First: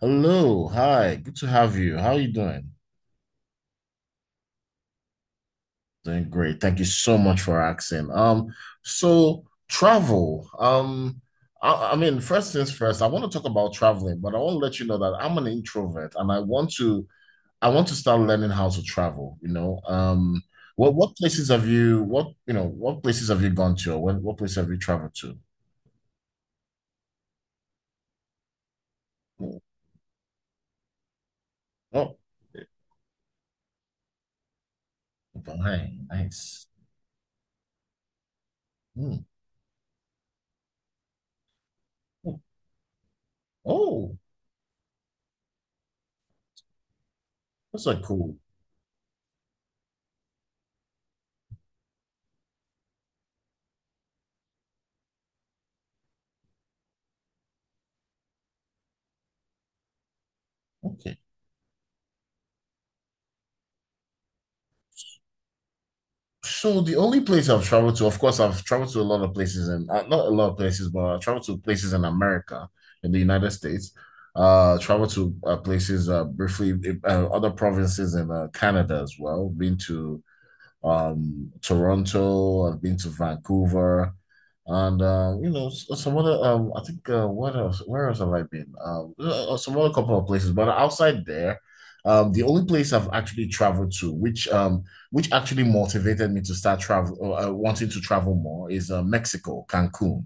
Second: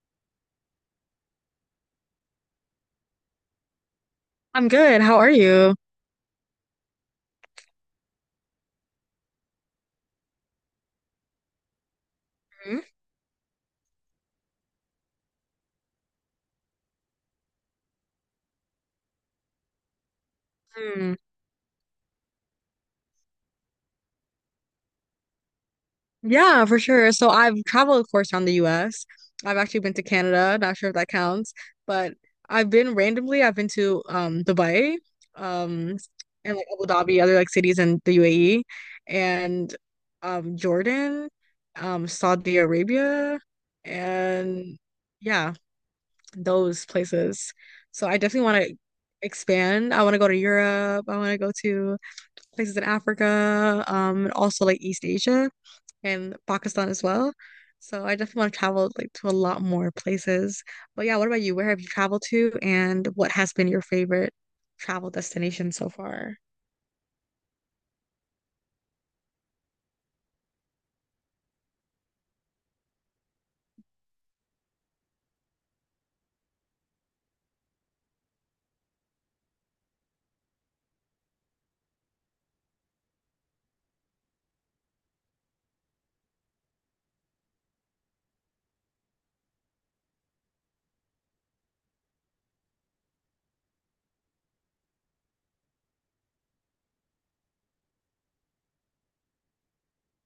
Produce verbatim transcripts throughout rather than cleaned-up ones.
Hello, hi, good to have you. How are you doing? I'm good. How are you? Doing great. Thank you so much for asking. Um, so travel. Um, I, I mean, first things Mhm. first, I want to talk about traveling, but I want to let you know that I'm an introvert and I want to I want to start learning how to travel, you know. Um, what Hmm. what places have you what you know, what places have you gone to or what, what place have you traveled to? Yeah, for sure. So I've traveled, of course, around the U S. I've Oh, actually been to Canada. Not sure if that counts, but oh, I've been randomly. I've been to um Dubai, um, hi, and nice. like Abu Dhabi, other like cities in the U A E, Hmm. and um Jordan, um Saudi Arabia, Oh, and yeah, those places. that's like So I cool. definitely want to expand. I want to go to Europe. I want to go to places in Africa, um, and also like East Asia and Pakistan as well. So I definitely want to travel like to a lot more places. But yeah, Okay. what about you? Where have you traveled to and what has been your favorite travel destination so far? So the only place I've traveled to, of course, I've traveled to a lot of places and uh, not a lot of places, but I traveled to places in America, in the United States. Uh, traveled to uh, places uh, briefly, uh, other provinces in uh, Canada as well. Been to um, Toronto. I've been to Vancouver, and um, you know s- some other. Um, I think uh, what else? Where else have I been? Um, uh, some other couple of places, but outside there, um, the only place I've actually traveled to, which um, which actually motivated me to start travel, uh, wanting to travel more, is uh, Mexico, Cancun.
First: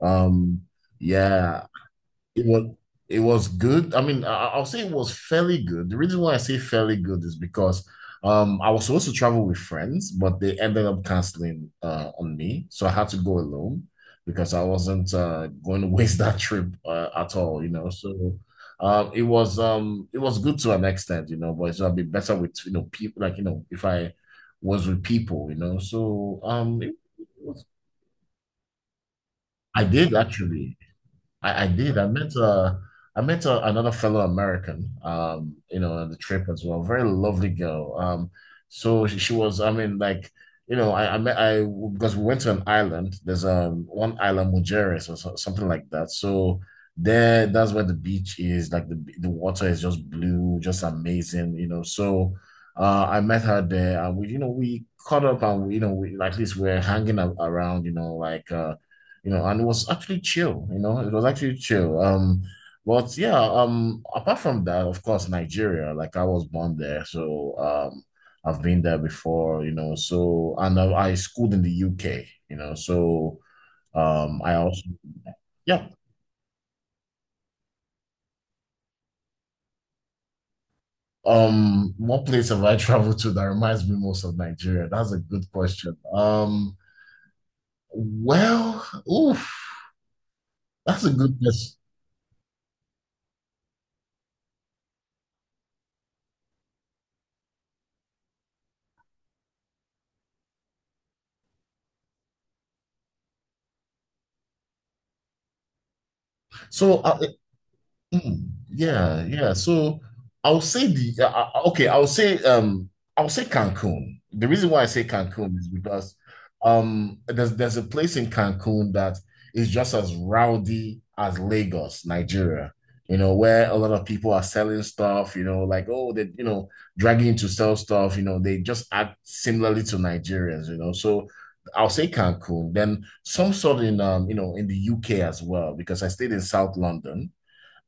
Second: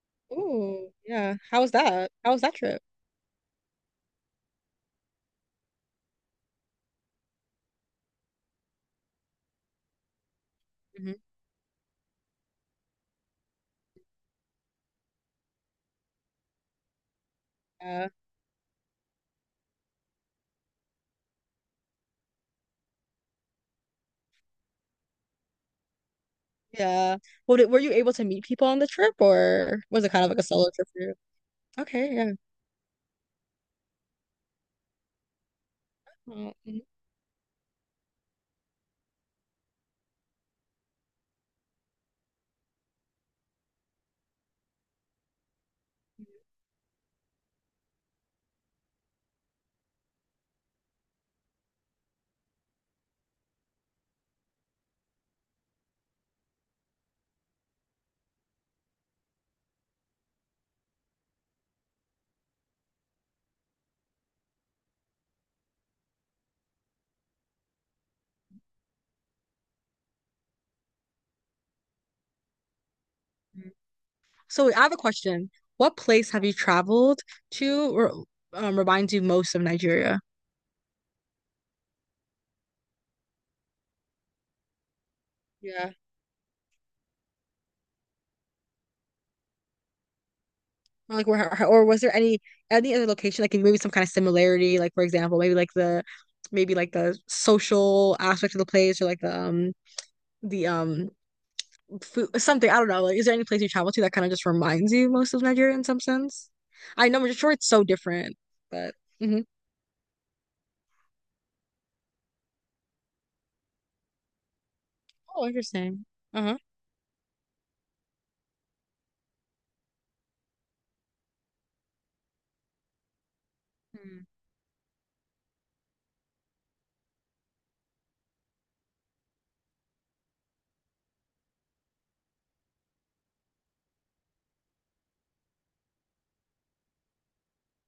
Um, Oh yeah. How yeah, was that? How was it that was trip? it was good. I mean, I, I'll say it was fairly good. The reason why I say fairly good is because um I was supposed to travel with friends, but they ended up Mhm. canceling uh on me, so I had to go alone because I wasn't uh going to waste that trip uh, at all, you know. Yeah. So um it was um it was good to an extent, you know, but it's gonna be better with you know people like you know if I was with people, you know. So um it Yeah. Well, was, did, were you able to meet people on the trip or I was it did kind of like a solo actually. trip for you? I, I did. I Okay, met uh I met uh, another fellow American um you know on the trip yeah. as well. Very lovely girl. Um so she, she was I mean like you know I I met I because we went to an island. There's um one island Mujeres or so, something like that. So there that's where the beach is like the the water is just blue, just amazing, you know. So uh I met her there and we you know we caught up and we, you know we at least we're hanging a- around, you know, like uh you know, and it was actually chill, you know, it was actually chill. Um, but yeah, um, apart from that, of course, Nigeria, like I was born there, so um, I've been there before, you know, so and I, I schooled in the U K, you know, so Mm. um, I So I also, have a question. yeah, What place have you traveled to or um, reminds you most of Nigeria? um, what place have I traveled to that reminds me most of Nigeria? That's a good Yeah. question. Um, well, oof, that's a Or like good where question. or was there any any other location like maybe some kind of similarity, like for example maybe like the maybe like the social aspect of the place, or like the um the um food, something, I don't know, like is there any place you travel to that kind of just reminds you most of Nigeria in some sense? So I uh, know I'm sure it's so different, mm, but yeah, Mhm. yeah. So I'll say the uh, uh, okay. I'll say um I'll say Cancun. The reason why I say Oh, Cancun is interesting. because Uh-huh. um there's there's a place in Cancun that is just as rowdy as Lagos, Nigeria. You know, where a lot of Mm. people are selling stuff. You know, like oh they you know dragging to sell stuff. You know, they just act similarly to Nigerians. You know, so. I'll say Cancun, then some sort in um, you know, in the U K as well, because I stayed in South London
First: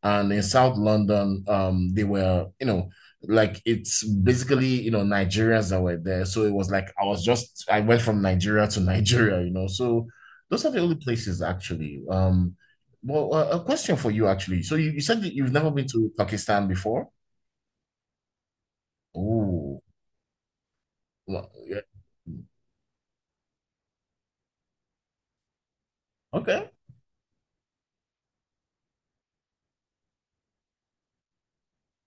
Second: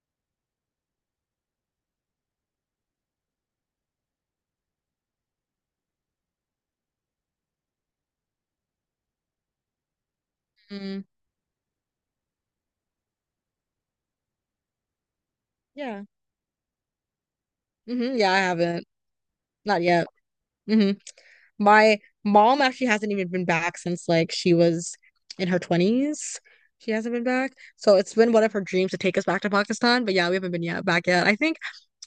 and in South London, um, they were, you know, like it's basically, you know, Nigerians that were there. So it was like I was just I went from Nigeria to Nigeria, you know. So those are the only Mm. places actually. Um, well, uh, a question for you actually. So you, you said that you've never been Yeah. to Pakistan before. hmm Yeah, I haven't. Oh, Not yet. Mhm. well, yeah. My mom actually hasn't even been back since like she was in her twenties. Okay. She hasn't been back. So it's been one of her dreams to take us back to Pakistan, but yeah, we haven't been yet back yet. I think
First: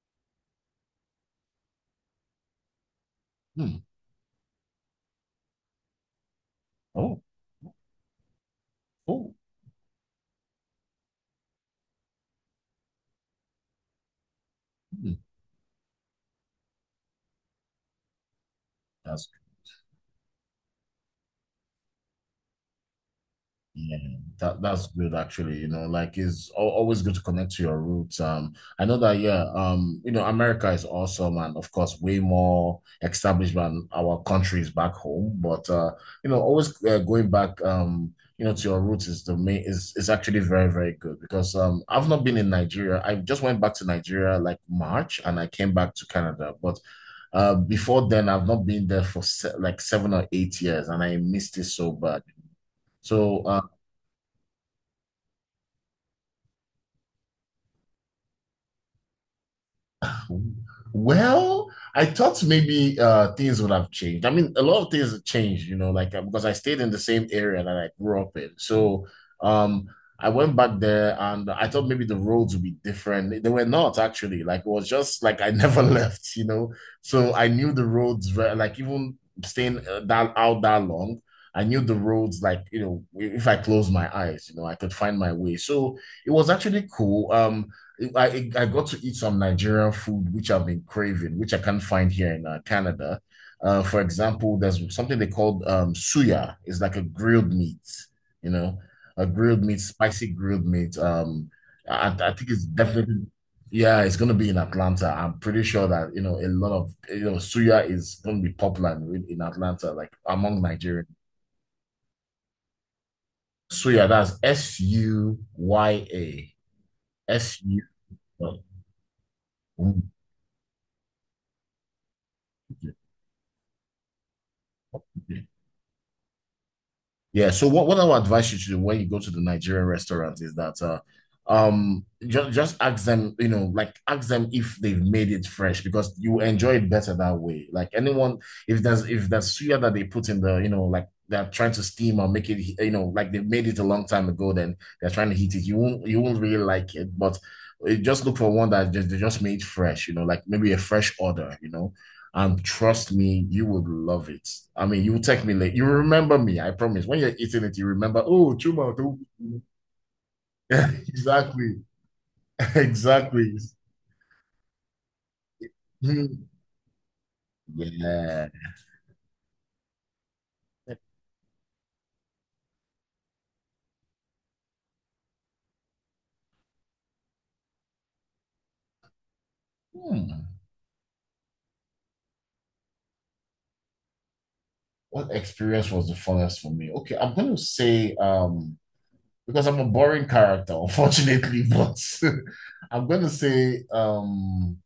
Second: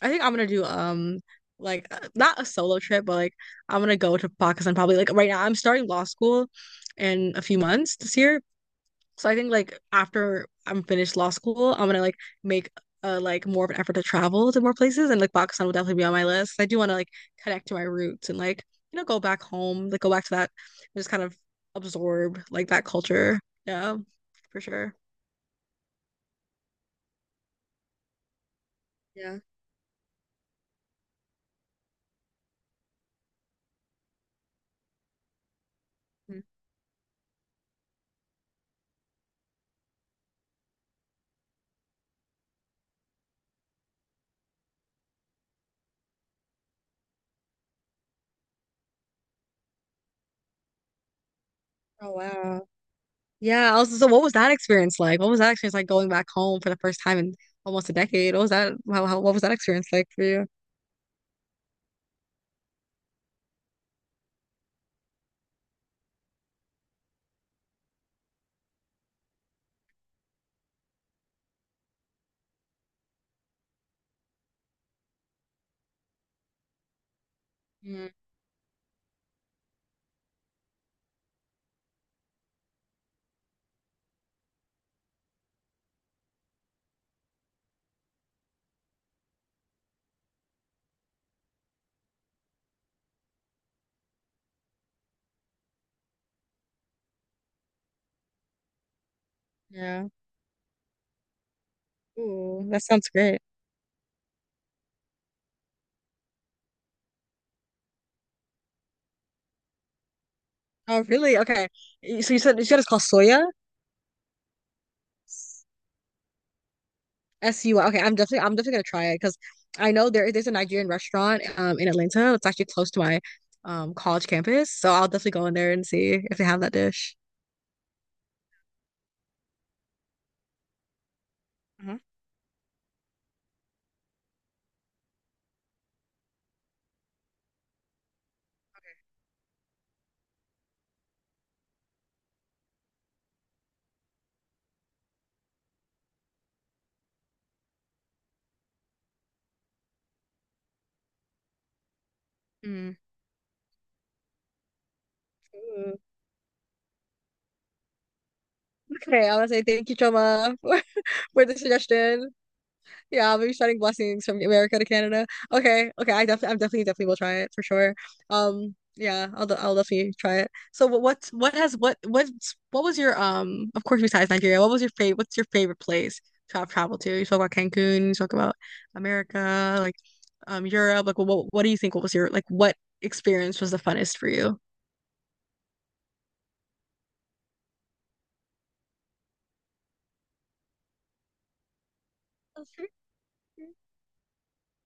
I think I'm gonna do um like uh, not a solo trip, but like I'm Hmm. gonna go to Pakistan probably. Like right now, I'm starting law school Oh, in a few months this year, so oh, I think like after I'm finished law school, I'm gonna like make uh like more of an effort to travel to more places, hmm. and like Pakistan will definitely be on my list. I do want to like connect to my roots and like you know go That's back home, like go back to that, just kind of absorb like that culture. Yeah, Yeah, that for that's sure. good actually. You know, like it's al- always good to connect to your roots. Um, I know that Yeah. yeah. Um, you know, America is awesome and of course way more established than our countries back home. But uh, you Mm. know, always uh, going back um, you know, to your roots is the main is is actually very very good because um, I've not been in Nigeria. I just went back to Nigeria like March and I came back to Canada, but. Uh, before then, I've not been there for se like seven or eight years, and I missed it so Oh bad. wow. So uh, Yeah, also so what was that experience like? What was that experience like going back home for the first time in almost a decade? What was that how, how what was that experience like for you? well, I thought maybe uh, things would have changed. I mean, a lot of things have changed, you know, like uh, because I stayed in the same area that I grew up in. So um, I went back there and I thought maybe the roads would be different. They were not actually. Like it was just like I never left, you know. So I knew the Mm, roads were like even staying uh, that out that long. I knew the roads, like, you know, if I closed my eyes, you know, I could find my way. So it was actually cool. Um, I, I got to eat some Nigerian food, which I've been craving, which I can't find here in uh, Canada. Uh, for example, there's something they called um, suya. It's like a grilled meat, you know, a grilled meat, Yeah. spicy grilled meat. Um, I, I think it's Ooh, that sounds definitely, great. yeah, it's going to be in Atlanta. I'm pretty sure that, you know, a lot of, you know, suya is going to be popular in, in Atlanta, like among Oh, Nigerians. really? Okay. Y- So you said you said it's called soya? Suya, that's S U Y A. S S U Y. Okay, I'm definitely I'm definitely gonna try it because I U. know there there's a Nigerian restaurant um in Atlanta. It's actually close to my um college campus. So I'll definitely go in there and see if they have that dish. Yeah. So what, what I would advise you to do when you go to the Nigerian restaurant is that uh, Mhm. um just just ask them, you know, like ask them if they've made it fresh because you enjoy it better that way. Like anyone, if there's if there's suya that they put in the, you know, like they're trying to steam or make it, you know, like they made it a long time ago, then they're trying to heat it. You won't you won't really like it, but eh, just look for one that just they just made fresh, you know, like maybe a fresh order, you know. And Mm. trust me, you would love it. I mean, you will text me late. You Mm. remember me, I promise. When you're eating it, you remember, oh, Chuma. Do Okay, I want to say thank you, Choma, for, for the Exactly. suggestion. Yeah, I'll be Exactly. sending blessings from America to Canada. Okay, okay, I definitely, I'm definitely, definitely will try it for sure. Yeah. Um, yeah, I'll, de- I'll definitely try it. So, what, what, what has, what, what, what was your, um, of course, besides Nigeria, what was your favorite, what's your favorite place to have traveled to? You talk about Cancun, you talk about America, like, Hmm. um, Europe. Like, what, what do you think? What was your, like, what experience was the funnest for you? What experience was the funnest for me? Okay, I'm gonna say um because I'm a boring character, unfortunately, but Okay. I'm gonna say um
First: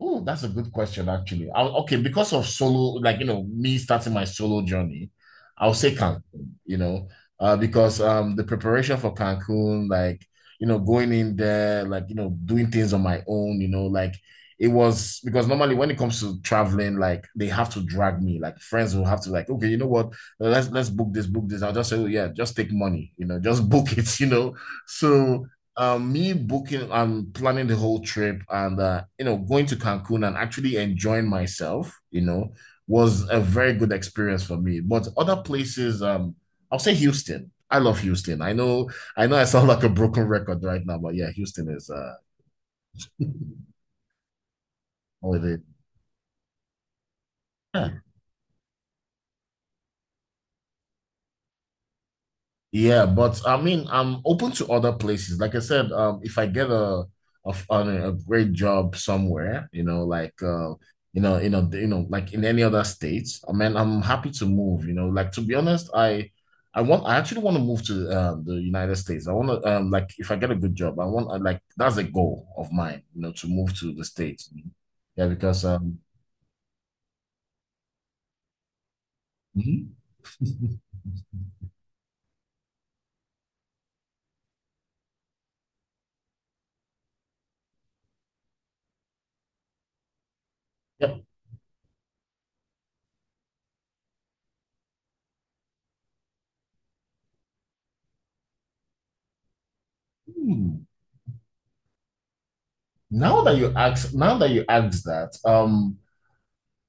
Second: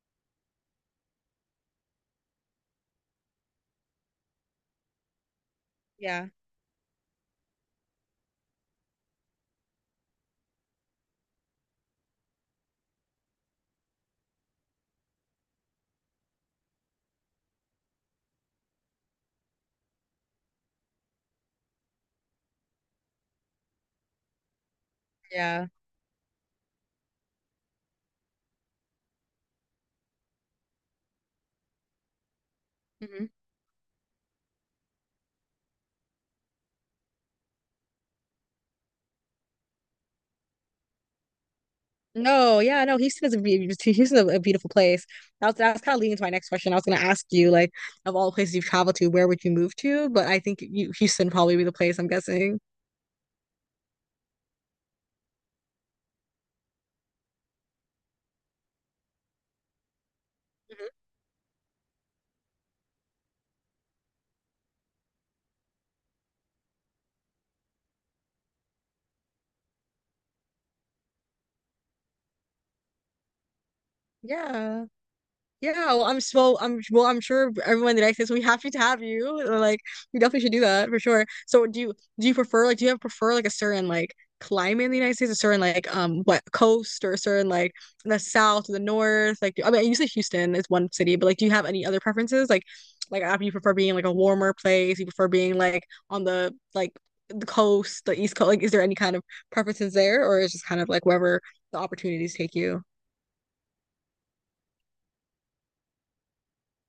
oh, that's a good question, actually. I, okay, because of solo, like you know, me starting my solo journey, I'll say Cancun, Yeah, you know, uh, because um the preparation for Cancun, like you know, going in there, like you know, doing things on my own, you know, like it was because normally when it comes to traveling, like they have to drag me, like friends will have to like, okay, you know what, let's let's book this, book this. I'll just say, oh yeah, just take money, you know, just book it, you know. So yeah. um, me booking and planning the whole trip and uh, you know going to Cancun and actually enjoying myself, you know, was Mhm. a very good experience for me. But other places, um, I'll say Houston. I love Houston. I know, I know, I sound like a broken record right now, but yeah, Houston is uh, No, yeah, no, Houston is a be- Houston's a, a beautiful place. That was, holiday. that was kind of leading to my next question. I was going to ask you, like, of all the places you've traveled to, where would you move to? But I think you, Houston probably be the place, I'm guessing. Yeah, but I mean, I'm open to other places. Like I said, um, if I get a a, an- a great job somewhere, you know, like uh, Mhm. you know, you know, you know, like in any other states, I mean, I'm happy to move. You know, like to be honest, I I want I actually want to move to um, the United States. I want to um, like if I get a good job, I want I, like that's a goal of mine. You know, to move to the states. Yeah. Yeah, because Yeah, um, well, I'm s- well, I'm well, I'm sure everyone in the United States will be happy to have you. Uh, Like, mhm. you definitely should do that for sure. So, do you do you prefer like do you have prefer like a certain like climate in the United States, a certain like um what coast, or a certain like the south or the north? Like, do- I mean, you say Houston is one city, Yeah. but like, do you have any other preferences? Like, like after you prefer being like a warmer place, you prefer being like on the like the coast, the East Coast. Like, is there any kind of preferences there, or is just kind Hmm. of like wherever the opportunities take you? Now that you ask, now that you ask that, um.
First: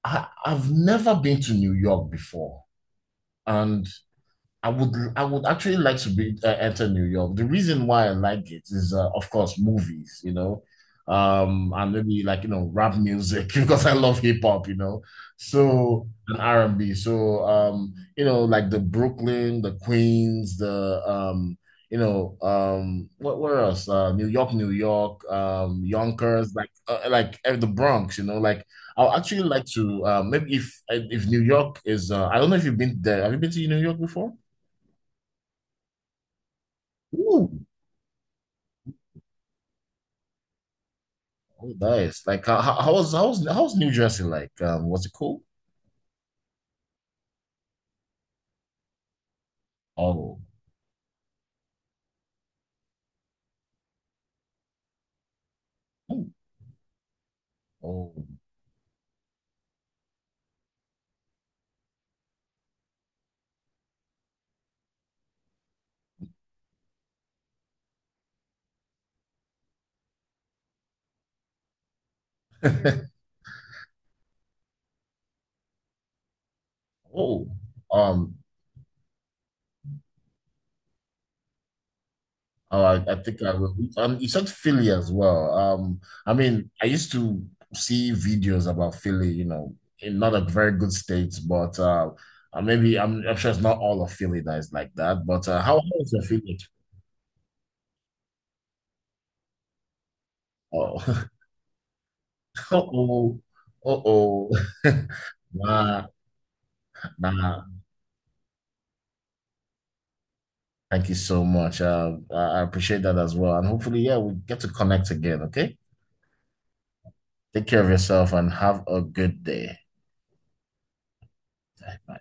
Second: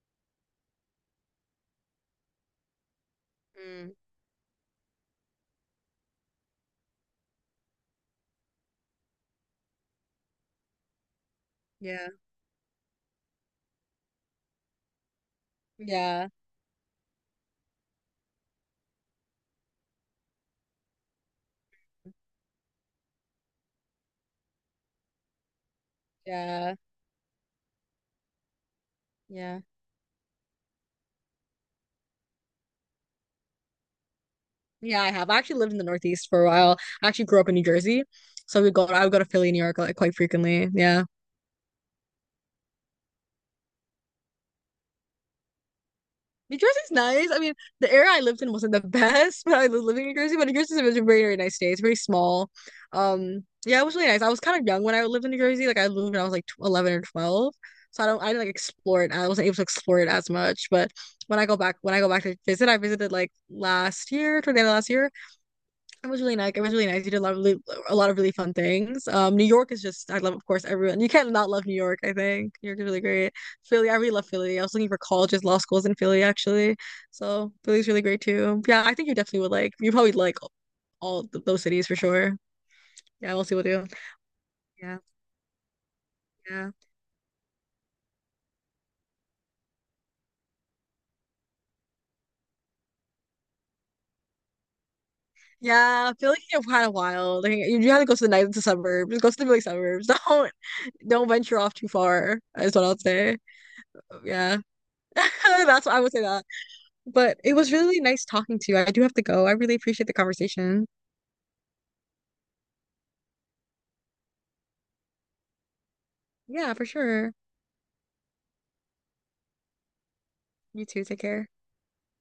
I, I've never been to New York before, and Mm, I would I would actually like to be uh, enter New York. The reason why I like it is, uh, of course, movies, you know, um, and yeah, maybe like you know rap music because I love hip hop, you know, so yeah, and R and B. So um, you know, like the Brooklyn, the Queens, the um, you know, um, what where else? Uh, New York, New York, um, Yonkers, like yeah. uh, like uh, the Bronx, you know, like. I'll actually Yeah. like to uh, maybe if if New York is uh, I don't know if you've been there. Have you been to New York before? Yeah, I have. I actually lived in the Northeast for a while. I actually grew up Ooh, in New Jersey. So we go I would go to Philly, New York like quite frequently. Yeah. oh, nice. Like how, how how was how was how was New Jersey like? Um, was it cool? New Jersey's nice. I mean, the area I lived in wasn't the best, but I was living in New Jersey. Oh, But New Jersey's a very, very nice state. It's very small. Um, yeah, it was really nice. I was kind of young when I lived in New Jersey. Like I lived when I ooh, was like tw eleven or twelve. So I oh, don't I didn't like explore it. I wasn't able to explore it as much. But when I go back when I go back to visit, I visited like last year, toward the end of last year. It was really nice. It was really nice. You did a lot of really, a lot of really fun things. Um, New York is just I love, of course, everyone. You can't not love New York, I think. New York is really great. Philly, I really love Philly. I was looking for colleges, law schools in Philly actually. oh. So Philly's really great Um, too. Yeah, I think you definitely would like. You probably like all th those cities for sure. oh, I, I Yeah, think we'll I see what we will. do. Um, you said Philly Yeah, as well. Um, I mean, yeah, I used to see videos about Philly. You know, in not a very good state, but uh, uh, maybe I'm I'm sure it's not all of Philly that is like that. But uh, how how is yeah. your Philly Philly? is kind of wild. Like, you, you have to go to the night to suburbs. Just go to the Philly suburbs. Don't don't Oh, venture off too far. Is what I'll say. oh, oh, oh. Yeah, that's what I Nah, would say. That. But it nah. was really nice talking to you. I do have to go. I really appreciate the conversation. Thank you so much. Uh, I I appreciate that as well. And hopefully, yeah, we get to connect again. Okay. Yeah, for sure. Take care of yourself and have a good day. You too. Take care. Bye.